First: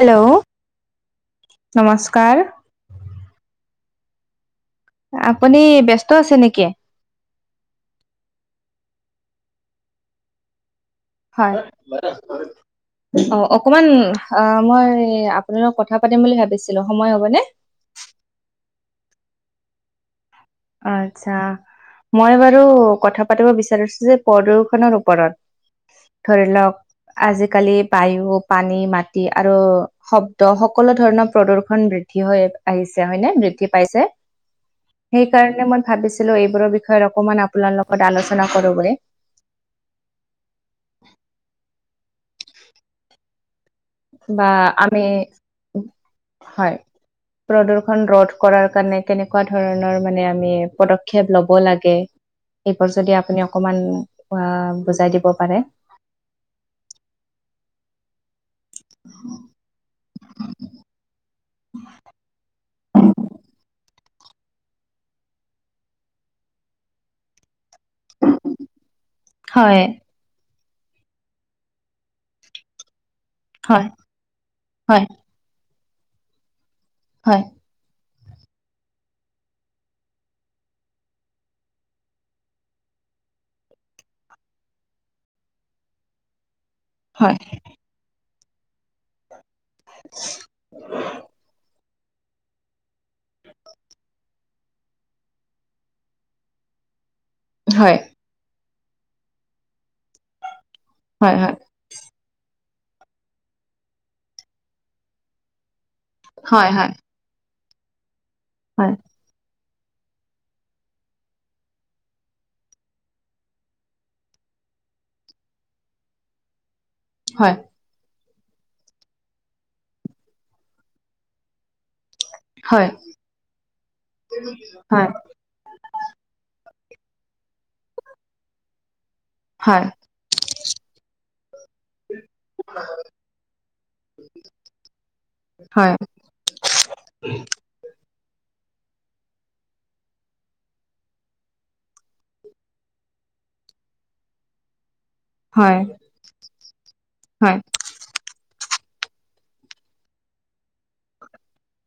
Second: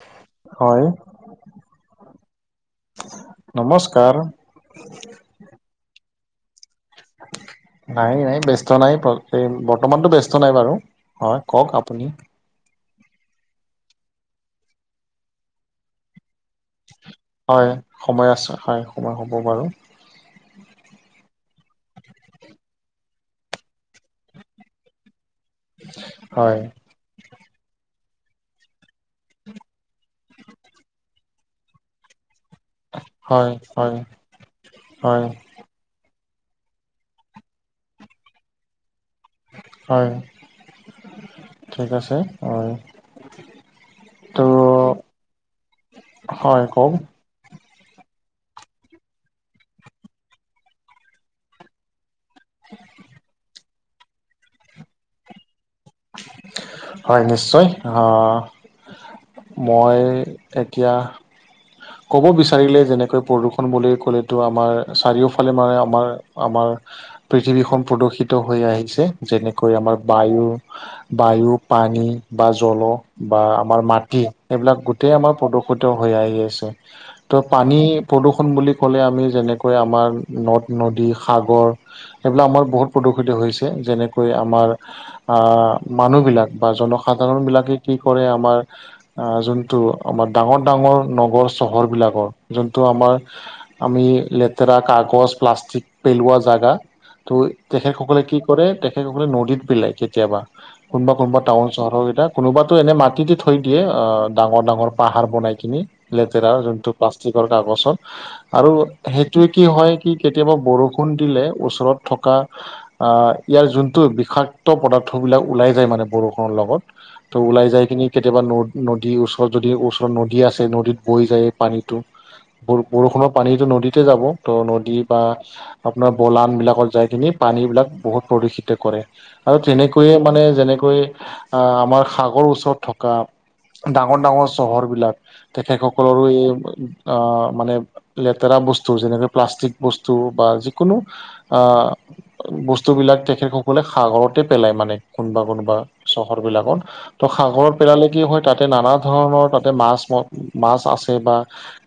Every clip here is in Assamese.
হেল্ল' হয় নমস্কাৰ। নমস্কাৰ। আপুনি ব্যস্ত আছে নেকি? নাই, নাই, ব্যস্ত নাই। এই বৰ্তমানটো ব্যস্ত নাই বাৰু। হয়। কওক আপুনি অ', অকমান আহ মই আপোনাল লগত কথা পাতিম বুলি ভাবিছিলো, সময় হ'বনে? হয়, সময় আছে। হয়, সময় হ'ব বাৰু। আচ্ছা, মই বাৰু কথা পাতিব বিচাৰিছো যে প্ৰদূষনৰ ওপৰত। ধৰি হয় লওক, আজিকালি বায়ু, পানী, মাট আৰু শব্দ, সকলো ধৰণৰ প্ৰদূৰ্শন বৃদ্ধি হয় আহিছে হয় নে বৃদ্ধি পাইছে। হয় সেইকাৰণে মই ভাবিছিলো এইবোৰৰ বিষয়ে অকমান আপোনাৰ লগত আলোচনা কৰোঁ বুলি। হয়, ঠিক আছে হয়। বা ত' আমি, হয়। প্ৰদৰ্ষন ৰধ কৰাৰ কাৰণে কেনেকুৱা ধৰণৰ মানে আমি পদক্ষেপ লব লাগে। এইবোৰ যদি আপুনি অকমান বুজাই দিব পাৰে। হয় নিশ্চয়, আ মই এতিয়া ক'ব বিচাৰিলে যেনেকৈ প্ৰদূষণ বুলি ক'লে টো আমাৰ চাৰিওফালে মানে আমাৰ আমাৰ পৃথিৱীখন প্ৰদূষিত হৈ আহিছে। যেনেকৈ হয় আমাৰ বায়ু। বায়ু পানী বা জল বা আমাৰ হয় মাটি এইবিলাক হয় গোটেই আমাৰ প্ৰদু সুত হৈ আহি আছে ত' পা হয় পানী প্ৰদূষণ বুলি ক'লে আমি যেনেকৈ আমাৰ নদ নদী সাগৰ সেইবিলাক আমাৰ বহুত প্ৰদূষিত হৈছে যেনেকৈ আমাৰ মানুহবিলাক বা হয় জনসাধাৰণবিলাকে কি কৰে আমাৰ যোন টো আমাৰ ডাঙৰ ডাঙৰ নগৰ চহৰবিলাকৰ যোনটো আমাৰ আমি লেতেৰা কাগজ, প্লাষ্টিক পেলোৱা জাগা ত' হয় তেখেতসকলে কি কৰে তেখেতসকলে নদীত পিলাই, কেতিয়াবা কোনোবা হয় কোনোবা হয় টাউন চহৰৰকেইটা, কোনোবাতো এনে মাটিতে থৈ দিয়ে অ' ডাঙৰ ডাঙৰ পাহাৰ বনাই কিনি। লেতেৰাৰ হয় হয় হয় যোনটো প্লাষ্টিকৰ কাগজত আৰু হেই টোৱে কি হয় কি কেতিয়াবা বৰষুণ দিলে ওচৰত থকা আ, ইয়াৰ যোনটো বিষাক্ত পদাৰ থবিলাক ওলাই যায় মানে বৰষুণৰ লগত, ত' ওলাই যাই কিনি কেতিয়াবা নদ নদী ওচৰত যদি ওচৰত নদী আছে নদীত বৈ যায় পানীত। হয় বৰষুণৰ পানীটো নদীতে যাব ত' নদী বা আপোনাৰ বলানবিলাকত যাই কিনি পানীবিলাক বহুত প্ৰদূষিত কৰে আৰু হয় হয় হয় হয় তেনে মানে যেনেকৈ আ, আমাৰ সাগৰ ওচৰত থকা ডাঙৰ ডাঙৰ চহৰবিলাক তেখেতসকলৰো এই আ, মানে লেতেৰা বস্তু যেনেকৈ প্লাষ্টিক বস্তু বা যিকোনো আ, বস্তুবিলাক তেখেতসকলে সাগৰতে পেলায় মানে। কোনবা হয় হয় হয় কোনবা চহৰবিলাকত, ত' সাগৰত পেলালে কি হয় তাতে নানা ধৰণৰ তাতে মাছ মাছ আছে বা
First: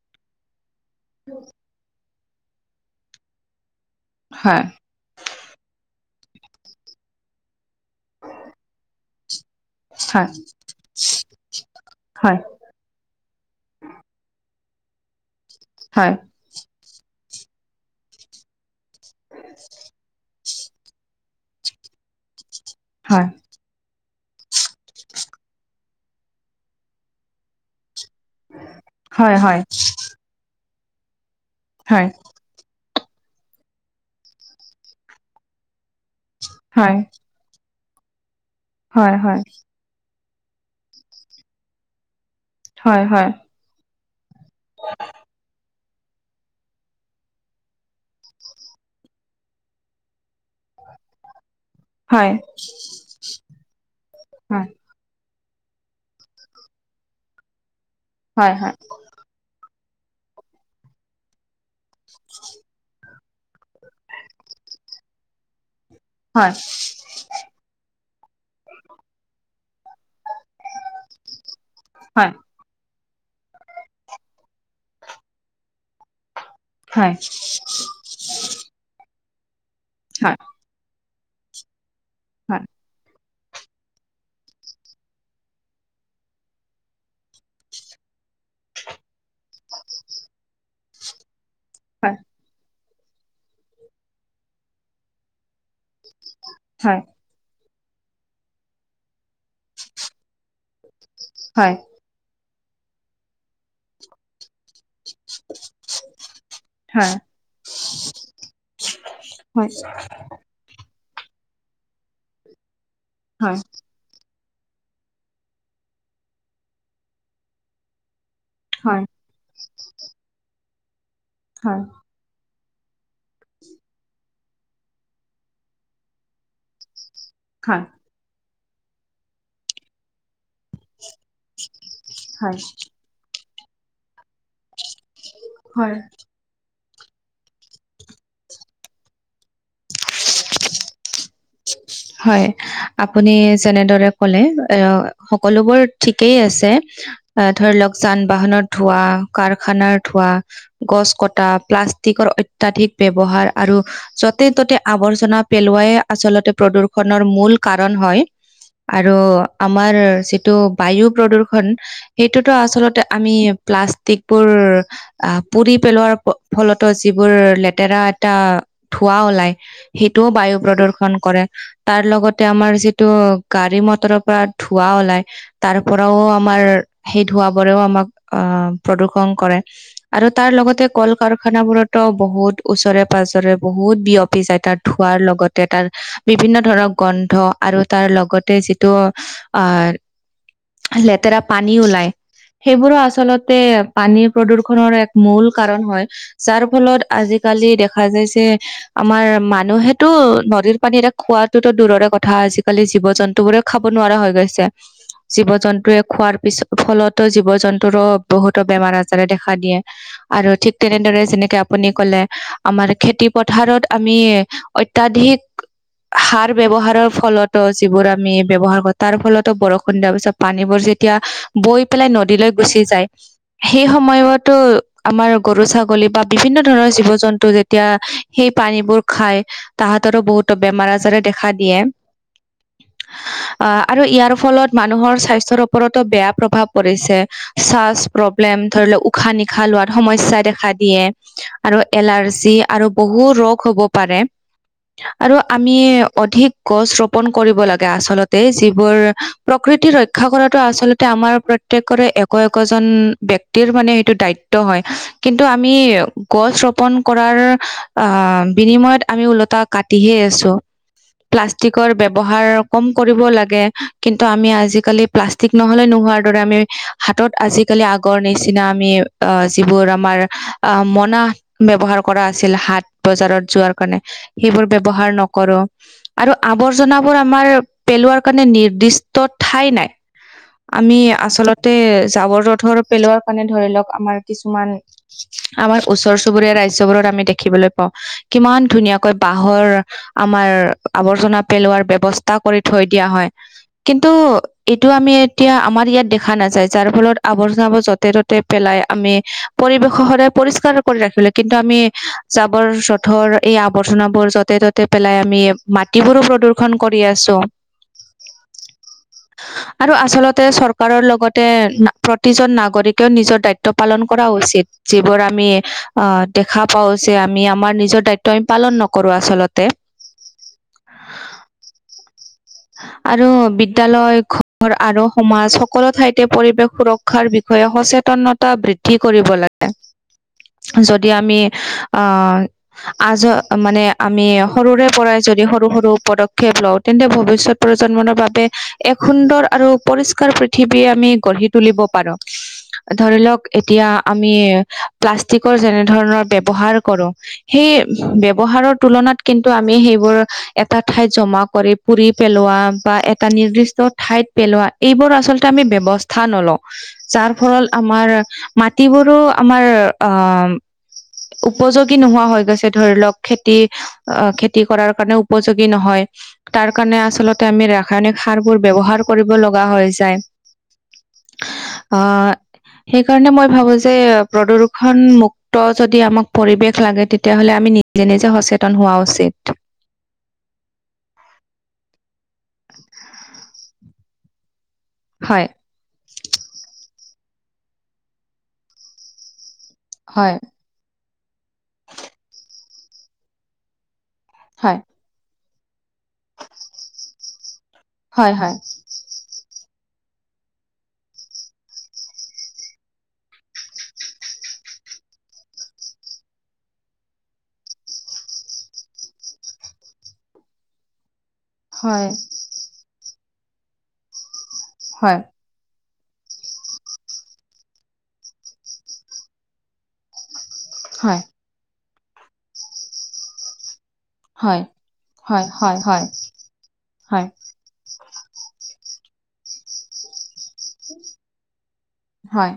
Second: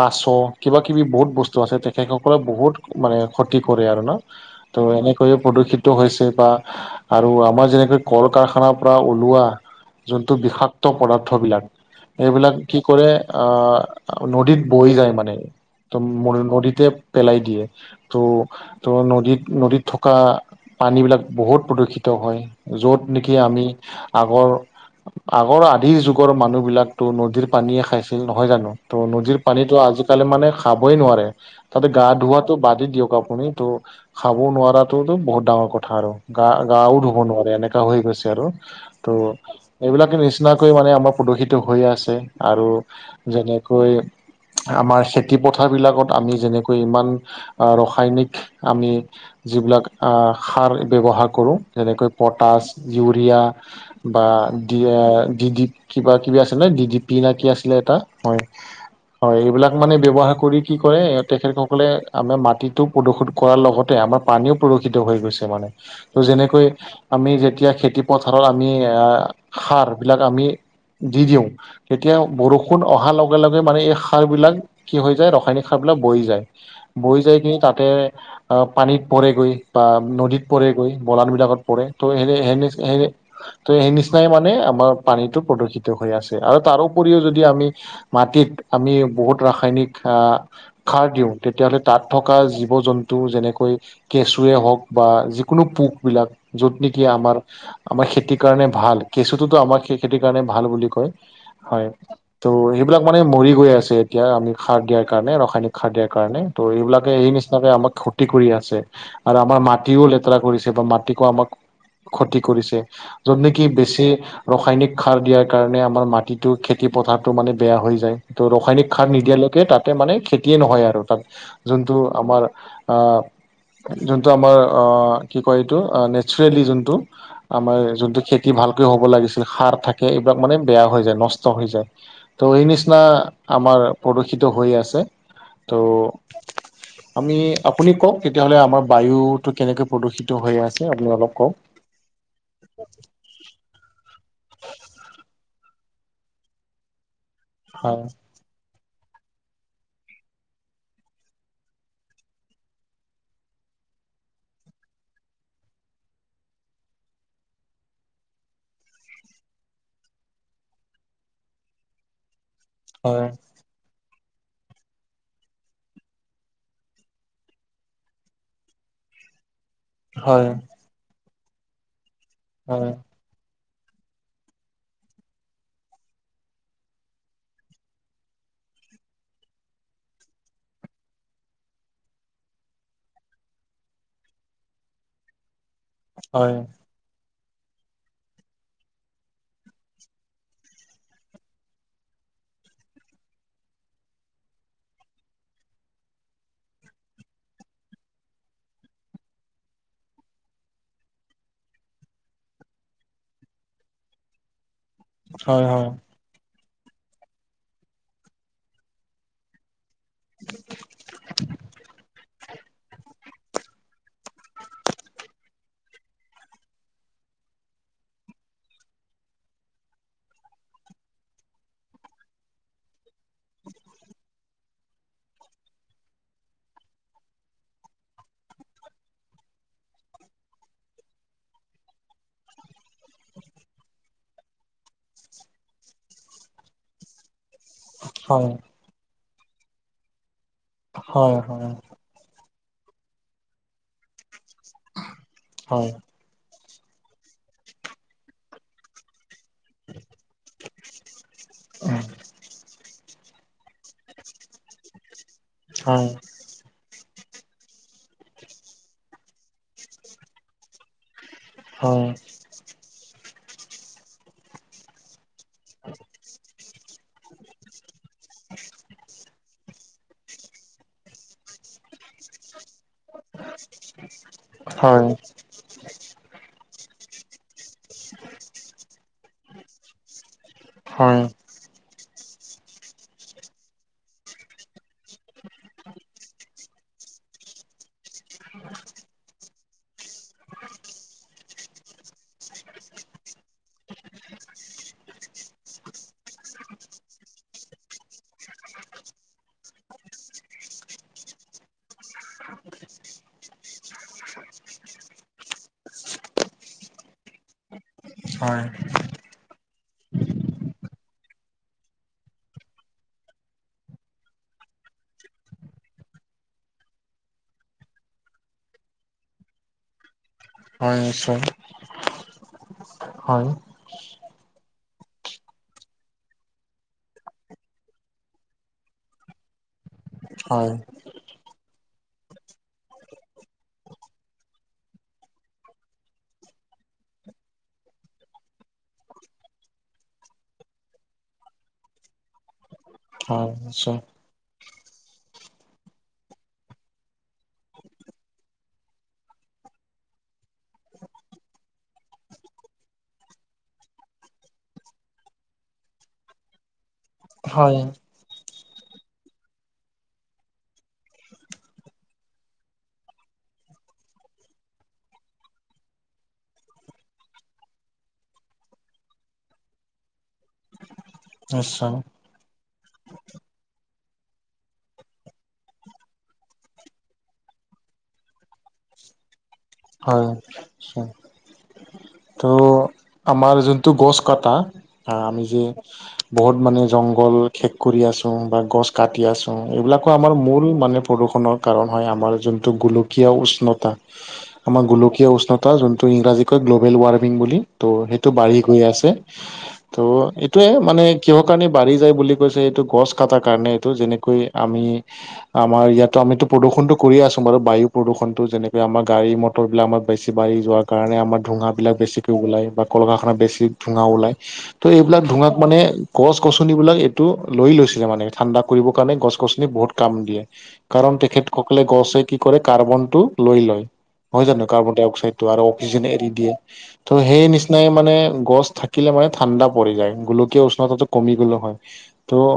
কাছ কিবা কিবি বহুত বস্তু আছে, তেখেতসকলে বহুত মানে ক্ষতি কৰে আৰু ন'? হয়। ত' এনেকৈয়ে প্ৰদূষিত হৈছে বা আৰু আমাৰ যেনেকৈ কল কাৰখানাৰপৰা ওলোৱা যোনটো বিষাক্ত পদাৰ্থবিলাক, হয় হয় এইবিলাক কি কৰে আ, নদীত বৈ যায় মানে, ত' নদীতে পেলাই দিয়ে, ত' ত' নদীত নদীত থকা পানীবিলাক বহুত প্ৰদূষিত হয়, য'ত হয় হয় হয় নেকি আমি আগৰ আগৰ আধিৰ যুগৰ মানুহবিলাকতো নদীৰ পানীয়ে খাইছে। নহয় জানো, ত' নদীৰ হয় হয় হয় হয় হয় হয় হয় পানীটো আজিকালি মানে খাবই নোৱাৰে। তাতে গা ধোৱাটো বাদে দিয়ক আপুনি ত' খাব নোৱাৰটোতো বহুত ডাঙৰ কথা আৰু। গা গাও ধুব নোৱাৰে এনেকা হৈ গৈছে আৰু ত' এইবিলাকে নিচিনাকৈ মানে আমাৰ প্ৰদূষিত হৈয়ে আছে আৰু হয় হয় হয় হয় হয় হয় যেনেকৈ আমাৰ খেতি পথাৰবিলাকত আমি যেনেকৈ ইমান ৰসায়নিক আমি যিবিলাক আ, সাৰ ব্যৱহাৰ কৰো যেনেকৈ হয় পটাছ, ইউৰিয়া বা ডি ডি কিবা কিবি আছিলে ডি ডি পি নে কি আছিলে এটা মই হয়, এইবিলাক মানে ব্যৱহাৰ কৰি কি কৰে তেখেতসকলে আমাৰ মাটিটো প্ৰদূসুত কৰাৰ লগতে, আমাৰ পানীও প্ৰদূষিত হৈ গৈছে মানে। ত' যেনেকৈ আমি যেতিয়া খেতি পথাৰত, আমি এ সাৰ বিলাক আমি দি দিওঁ। তেতিয়া বৰষুণ অহাৰ লগে লগে মানে এই সাৰবিলাক কি হৈ যায়, ৰাসায়নিক সাৰবিলাক বহি যায়। বৈ যাই গৈ, তাতে অ', পানীত পৰেগৈ বা নদীত হয় পৰেগৈ। বলান বিলাকত পৰে, ত সেনেনে ত সেই নিচিনাই মানে আমাৰ পানীটো প্ৰদূষিত হৈ আছে, আৰু তাৰপৰিও যদি আমি মাটিত আমি বহুত ৰাসায়নিক আহ সাৰ দিওঁ, তেতিয়াহ'লে তাত থকা জীৱ-জন্তু টো যেনেকৈ কেঁচুৱে হওঁক বা যিকোনো পোকবিলাক য'ত নেকি আমাৰ, আমাৰ খেতিৰ কাৰণে ভাল, কেঁচুটোতো আমাৰ খেতিৰ কাৰণে ভাল বুলি কয়। হয়, ত' সেইবিলাক মানে মৰি গৈ আছে এতিয়া, আমি সাৰ দিয়াৰ কাৰণে ৰাসায়নিক সাৰ দিয়াৰ কাৰণে, ত' হয় এইবিলাকে হয় এই নিচিনাকে আমাক ক্ষতি কৰি আছে। আৰু আমাৰ হয় মাটিও লেতেৰা কৰিছে বা মাট আমাক ক্ষতি কৰিছে, য'ত হয় নেকি বেছি ৰাসায়নিক সাৰ দিয়াৰ কাৰণে আমাৰ মাটিটো খেতি পথাৰটো মানে বেয়া হৈ যায়। ত ৰাসায়নিক হয় সাৰ নিদিয়ালৈকে তাতে মানে খেতিয়ে নহয় আৰু তাত হয় যোনটো আমাৰ অ', যোনটো আমাৰ অ', কি কয় এইটো নেচাৰেলি যোনটো, আমাৰ হয় যোন ভালকে হ'ব লাগিছিল। সাৰ থাকে, এইবিলাক মানে বেয়া হৈ যায় নষ্ট। হৈ যায়। ত' হয় এই নিচিনা আমাৰ প্ৰদূষিত হৈ আছে। ত' হয় আমি আপুনি কওঁক, তেতিয়াহ'লে আমাৰ বায়ুটো কেনেকে প্ৰদূষিত হৈ আছে। আপুনি অলপ কওঁক। হয়, আপুনি যেনেদৰে ক'লে এ সকলোবোৰ ঠিকেই আছে। ধৰি লওঁক হয় যান-বাহনৰ ধোৱাঁ, কাৰখানাৰ ধোৱাঁ। গছ কটা, প্লাষ্টিকৰ অত্যাধিক ব্যৱহাৰ আৰু- য'তে ত'তে আৱৰ্জনা পেলোৱাই আচলতে প্ৰদূ্ষনৰ মূল কাৰণ হয়। আৰু আমাৰ যিটো বায়ু প্ৰদূ্ষন, সেইটোতো আচলতে- হয় আমি প্লাষ্টিক বোৰ, আহ্ পুৰি পেলোৱাৰ ফলতো যিবোৰ লেতেৰা এটা ধোৱা ওলাই। সেইটোও হয় বায়ু প্ৰদূ্ষন কৰে, তাৰ লগতে আমাৰ হয় যিটো গাড়ী মটৰৰ পৰা ধোঁৱা ওলাই। তাৰ পৰাও আমাৰ, সেই ধোঁৱা বোৰেও আমাক আহ প্ৰদূ্ষন কৰে। আৰু তাৰ লগতে কল কাৰখানাবোৰতো বহুত ওচৰে-পাঁজৰে বহুত বিয়পি যায় তাত। ধোঁৱাৰ লগতে তাৰ হয় বিভিন্ন ধৰক, গন্ধ আৰু তাৰ লগতে যিটো আহ্, লেতেৰা পানী ওলাই। সেইবোৰো আচলতে পানীৰ প্ৰদূৰ্ষনৰ এক মূল কাৰণ হয়। যাৰ ফলত আজিকালি দেখা যাই যে, আমাৰ মানুহেতো নদীৰ। মানে এতিয়া খোৱাটোতো দূৰৰে কথা, আজিকালি জীৱ-জন্তু বোৰে খাব নোৱাৰা হৈ গৈছে। হয় হয় জীৱ-জন্তুে খোৱাৰ পিছত। ফলতো জীৱ-জন্তুৰো বহুতো বেমাৰ-আজাৰে দেখা দিয়ে। আৰু ঠিক তেনেদৰে, যেনেকে আপুনি ক'লে। আমাৰ খেতি পথাৰত আমি অত্যাধিক - সাৰ ব্যৱহাৰৰ ফলতো যিবোৰ আমি ব্যৱহাৰ কৰো তাৰ ফলতো বৰষুণ দিয়া পিছত। পানীবোৰ যেতিয়া বৈ পেলাই নদীলৈ গুচি যায়। সেই সময়ত আমাৰ গৰু-ছাগলী বা বিভিন্ন ধৰণৰ জীৱ-জন্তু যেতিয়া সেই পানীবোৰ খাই। তাহাঁতৰো বহুতো বেমাৰ-আজাৰে দেখা দিয়ে। অ', আৰু ইয়াৰ ফলত মানুহৰ স্বাস্থ্যৰ ওপৰতো বেয়া প্ৰভাৱ পৰিছে। শ্বাস প্ৰব্লেম, ধৰি লওঁক উশাহ-নিশাহ লোৱাত সমস্যা দেখা দিয়ে হয় হয় আৰু। এলাৰজি আৰু বহু ৰোগ হ'ব পাৰে। আৰু আমি হয় অধিক গছ ৰোপন কৰিব লাগে আচলতে, যিবোৰ- প্ৰকৃতি ৰক্ষা কৰাতো আচলতে আমাৰ হয় প্ৰত্যেকৰে একো একোজন- ব্যক্তিৰ মানে সেইটো দায়িত্ব হয়, কিন্তু আমি- হয় গছ ৰোপন কৰাৰ আহ, বিনিময়ত আমি ওলোটা কাটিহে আছোঁ। প্লাষ্টিকৰ হয় ব্যৱহাৰ কম কৰিব লাগে কিন্তু আমি আজিকালি- প্লাষ্টিক নহ'লে নোহোৱাৰ দৰে আমি হাতত আজিকালি আগৰ নিচিনা আমি আ্হ যিবোৰ আমাৰ অ মনা ব্যৱহাৰ কৰা আছিল, হাত বজাৰত যোৱাৰ কাৰণে সেইবোৰ ব্যৱহাৰ হয় নকৰোঁ। আৰু আৱৰ্জনাবোৰ আমাৰ পেলোৱাৰ কাৰণে নিৰ্দিষ্ট ঠাই নাই। আমি আচলতে জাবৰ-জোঁথৰ পেলোৱাৰ কাৰণে ধৰি লওঁক, আমাৰ কিছুমান আমাৰ ওচৰ চুবুৰীয়া ৰাজ্যবোৰত আমি দেখিবলৈ পাওঁ, কিমান ধুনীয়াকৈ বাহ বাহৰ আমাৰ আৱৰ্জনা পেলোৱাৰ ব্যৱস্থা কৰি থৈ দিয়া হয়। কিন্তু এইটো আমি এতিয়া আমাৰ ইয়াত দেখা নাযায়, যাৰ ফলত আৱৰ্জনাবোৰ য'তে ত' পেলাই, আমি পৰিৱেশ সদায় পৰিষ্কাৰ কৰি ৰাখিব লাগে কিন্তু আমি জাবৰ-জোঁথৰ এই আৱৰ্জনাবোৰ বোৰ য'তে ত'তে পেলাই আমি মাটিবোৰো প্ৰদূ্ষন কৰি আছোঁ। হয়, আৰু আচলতে চৰকাৰৰ লগতে প্ৰতিজন নাগৰিকেও নিজৰ দায়িত্ব পালন কৰা উচিত। যিবোৰ আমি অ'দেখা পাওঁ যে আমি আমাৰ নিজৰ দায়িত্ব আমি পালন নকৰোঁ। নকৰোঁ আচলতে। হয় নিশ্চয়। আৰু বি নিশ্চয় বিদ্যালয় ঘৰ আৰু সমাজ সকলো ঠাইতে পৰিৱেশ সুৰক্ষাৰ বিষয়ে সচেতনতা বৃদ্ধি বৃদ্ধি কৰিব লাগে, হয় হয় যদি আমি আ্হ আজ মানে আমি সৰুৰে পৰাই যদি সৰু সৰু পদক্ষেপ লওঁ, তেন্তে ভৱিষ্যতে, প্ৰজন্মনৰ বাবে এক সুন্দৰ আৰু পৰিষ্কাৰ পৃথিৱী আমি গঢ়ি তুলিব পাৰোঁ। ধৰি লওঁক, হয় এতিয়া নিশ্চয় আমি প্লাষ্টিকৰ যেনে ধৰণৰ ব্যৱহাৰ কৰোঁ। সেই ব্যৱহাৰৰ তুলনাত কিন্তু আমি সেইবোৰ এটা ঠাইত জমা কৰি পুৰি। পেলোৱা বা এটা নিৰ্দিষ্ট ঠাইত পেলোৱা, এইবোৰ আচলতে আমি ব্যৱস্থা নলওঁ। যাৰ ফলত হয় আমাৰ মাটিবোৰো। আমাৰ অ', উপযোগী নোহোৱা হৈ গৈছে, ধৰি লওক খেতি অ', খেতি কৰাৰ কাৰণে উপযোগী নহয়। তাৰ কাৰণে আচলতে আমি ৰাসায়নিক সাৰ বোৰ ব ব্যৱহাৰ কৰিব লগা হয় যায়। নিশ্চয় অ', সেইকাৰণে মই ভাবোঁ যে, প্ৰদূৰ্ষন মুুক্ত যদি আমাক পৰিৱেশ লাগে, তেতিয়াহ'লে আমি নিজ নিজে সচেতন হোৱা উচিত। হয়। ত' আমাৰ যোনটো গছ কটা, আমি হয় যে বহুত মানে জংঘল শেষ কৰি আছোঁ বা গছ কাটি আছোঁ এইবিলাকো আমাৰ হয় মূল মানে। প্ৰদূষণৰ কাৰণ হয়, আমাৰ যোনটো গোলকীয় উষ্ণতা হয় আমাৰ গোলকীয় উষ্ণতা যোনটো ইংৰাজীকৈ গ্ল'বেল ৱাৰ্মিং বুলি। ত' সেইটো হয় বাঢ়ি গৈ আছে। [inaudible] ত' এইটোয়ে মানে কিহৰ কাৰণে বাঢ়ি যায় বুলি কৈছে, এইটো গছ কটাৰ কাৰণে এইটো যেনেকৈ আমি আমাৰ ইয়াতো আমিতো প্ৰদূষণটো কৰিয়ে আছো বাৰু বায়ু প্ৰদূষণতো যেনেকে আমাৰ গাড়ী ম বটৰবিলাক আমাৰ বেছি বাঢ়ি যোৱাৰ কাৰণে আমাৰ ঠোঙাবিলাক হয় বেছিকৈ ওলায় বা কলকাৰখানাত বেছি ধোঁৱা ওলায়। ত' হয় এইবিলাক ধোঁৱাক মানে- গছ-গছনিবিলাক এইটো লৈ লৈছিলে মানে, ঠাণ্ডা কৰিবৰ কাৰণে গছ-গছনি বহুত কাম দিয়ে। হয় কাৰণ তেখেতসকলে গছে কি কৰে, কাৰ্বনটো লৈ লয়। হয় জানো, কাৰ্বন-ডাই-অক্সাইড টো হয় আৰু হয় অক্সিজেন এৰি দিয়ে। ত' হয় সেই নিনা নাই মানে, গছ থাকিলে মানে ঠাণ্ডা পৰি যায় গ। উষ্ণতাটো কমি গ'লে হয় ত' হয় হয়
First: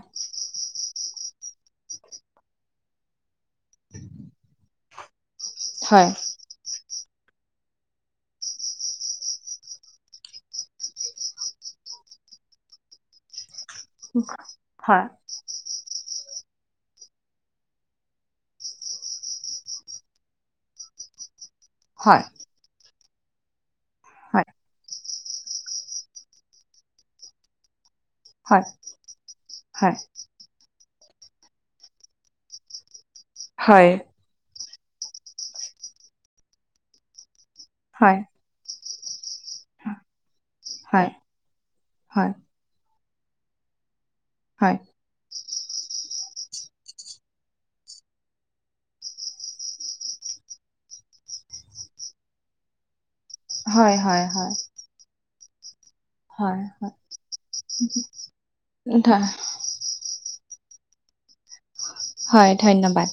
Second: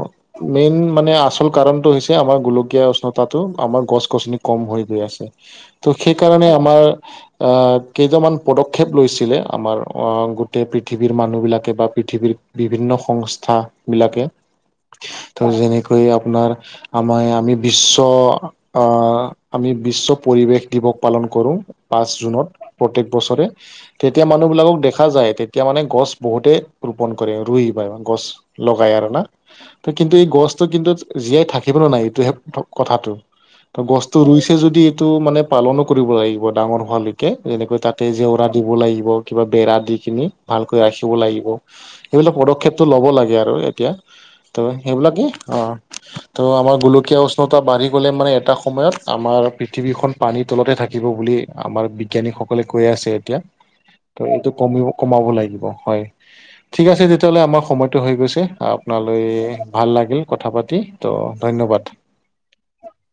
মেইন মানে আচল কাৰণটো হৈছে আমাৰ গোলকীয়া উষ্ণতাটো, আমাৰ গছ গছনি কম হৈ গৈ আছে। ত' হয় সেইকাৰণে আমাৰ আ, কেইজনমান পদক্ষেপ লৈছিলে আমাৰ আ, গোটেই পৃথিৱীৰ মানুহবিলাকে বা পৃথিৱীৰ বিভিন্ন সংস্থাবিলাকে ত' যেনেকৈ আপোনাৰ আমাৰ আমি বিশ্ব আ, আমি বিশ্ব পৰিৱেশ দিৱস পালন কৰোঁ পাঁচ হয় হয় জুত প্ৰত্যেক বছৰে, তেতিয়া মানুহবিাকক দেখা যায় তেতিয়া মানে গছ বহুতে ৰোপন কৰে, ৰুই বা গছ হয় লগাই আৰু না, হয় ত' এই গছ ত' কিন্তু জীয়াই থাকিব ন' নাই এইটোহে কথাটো ত' হয় হয় গছ ত' ৰুইছে যদি এইটো মানে পালনো কৰিব লাগিব ডাঙৰ হোৱালৈকে যেনেকৈ তাতে হয় জেউৰাৰ দিব লাগিব, কিবা বেৰা দি কিনি ভালকৈ হয় ৰাখিব লাগিব, হয় এইবিলাক পদক্ষেপ টো ল'ব লাগে আৰু এতিয়া ত' হয় সেইবিলাকেই অ'। ত' আমাৰ গোলকীয়া উষ্ণতা বাঢ়ি গ'লে মানে এটা সময়ত আমাৰ পৃথিৱীখন পানীত তলতে থাকিব বুলি আমাৰ বিজ্ঞানীসকলে কৈ আছে এতিয়া, হয় ত' হয় এইটো হয় কমিও কমাব লাগিব হয়। হয় ঠিক হয় আছে তেতিয়াহ'লে আমাৰ সময়টো হৈ গৈছে, ধ আপোনালৈ ভাল লাগিল। কথা পাতি ত' ধন্যবাদ। হয় ধন্যবাদ।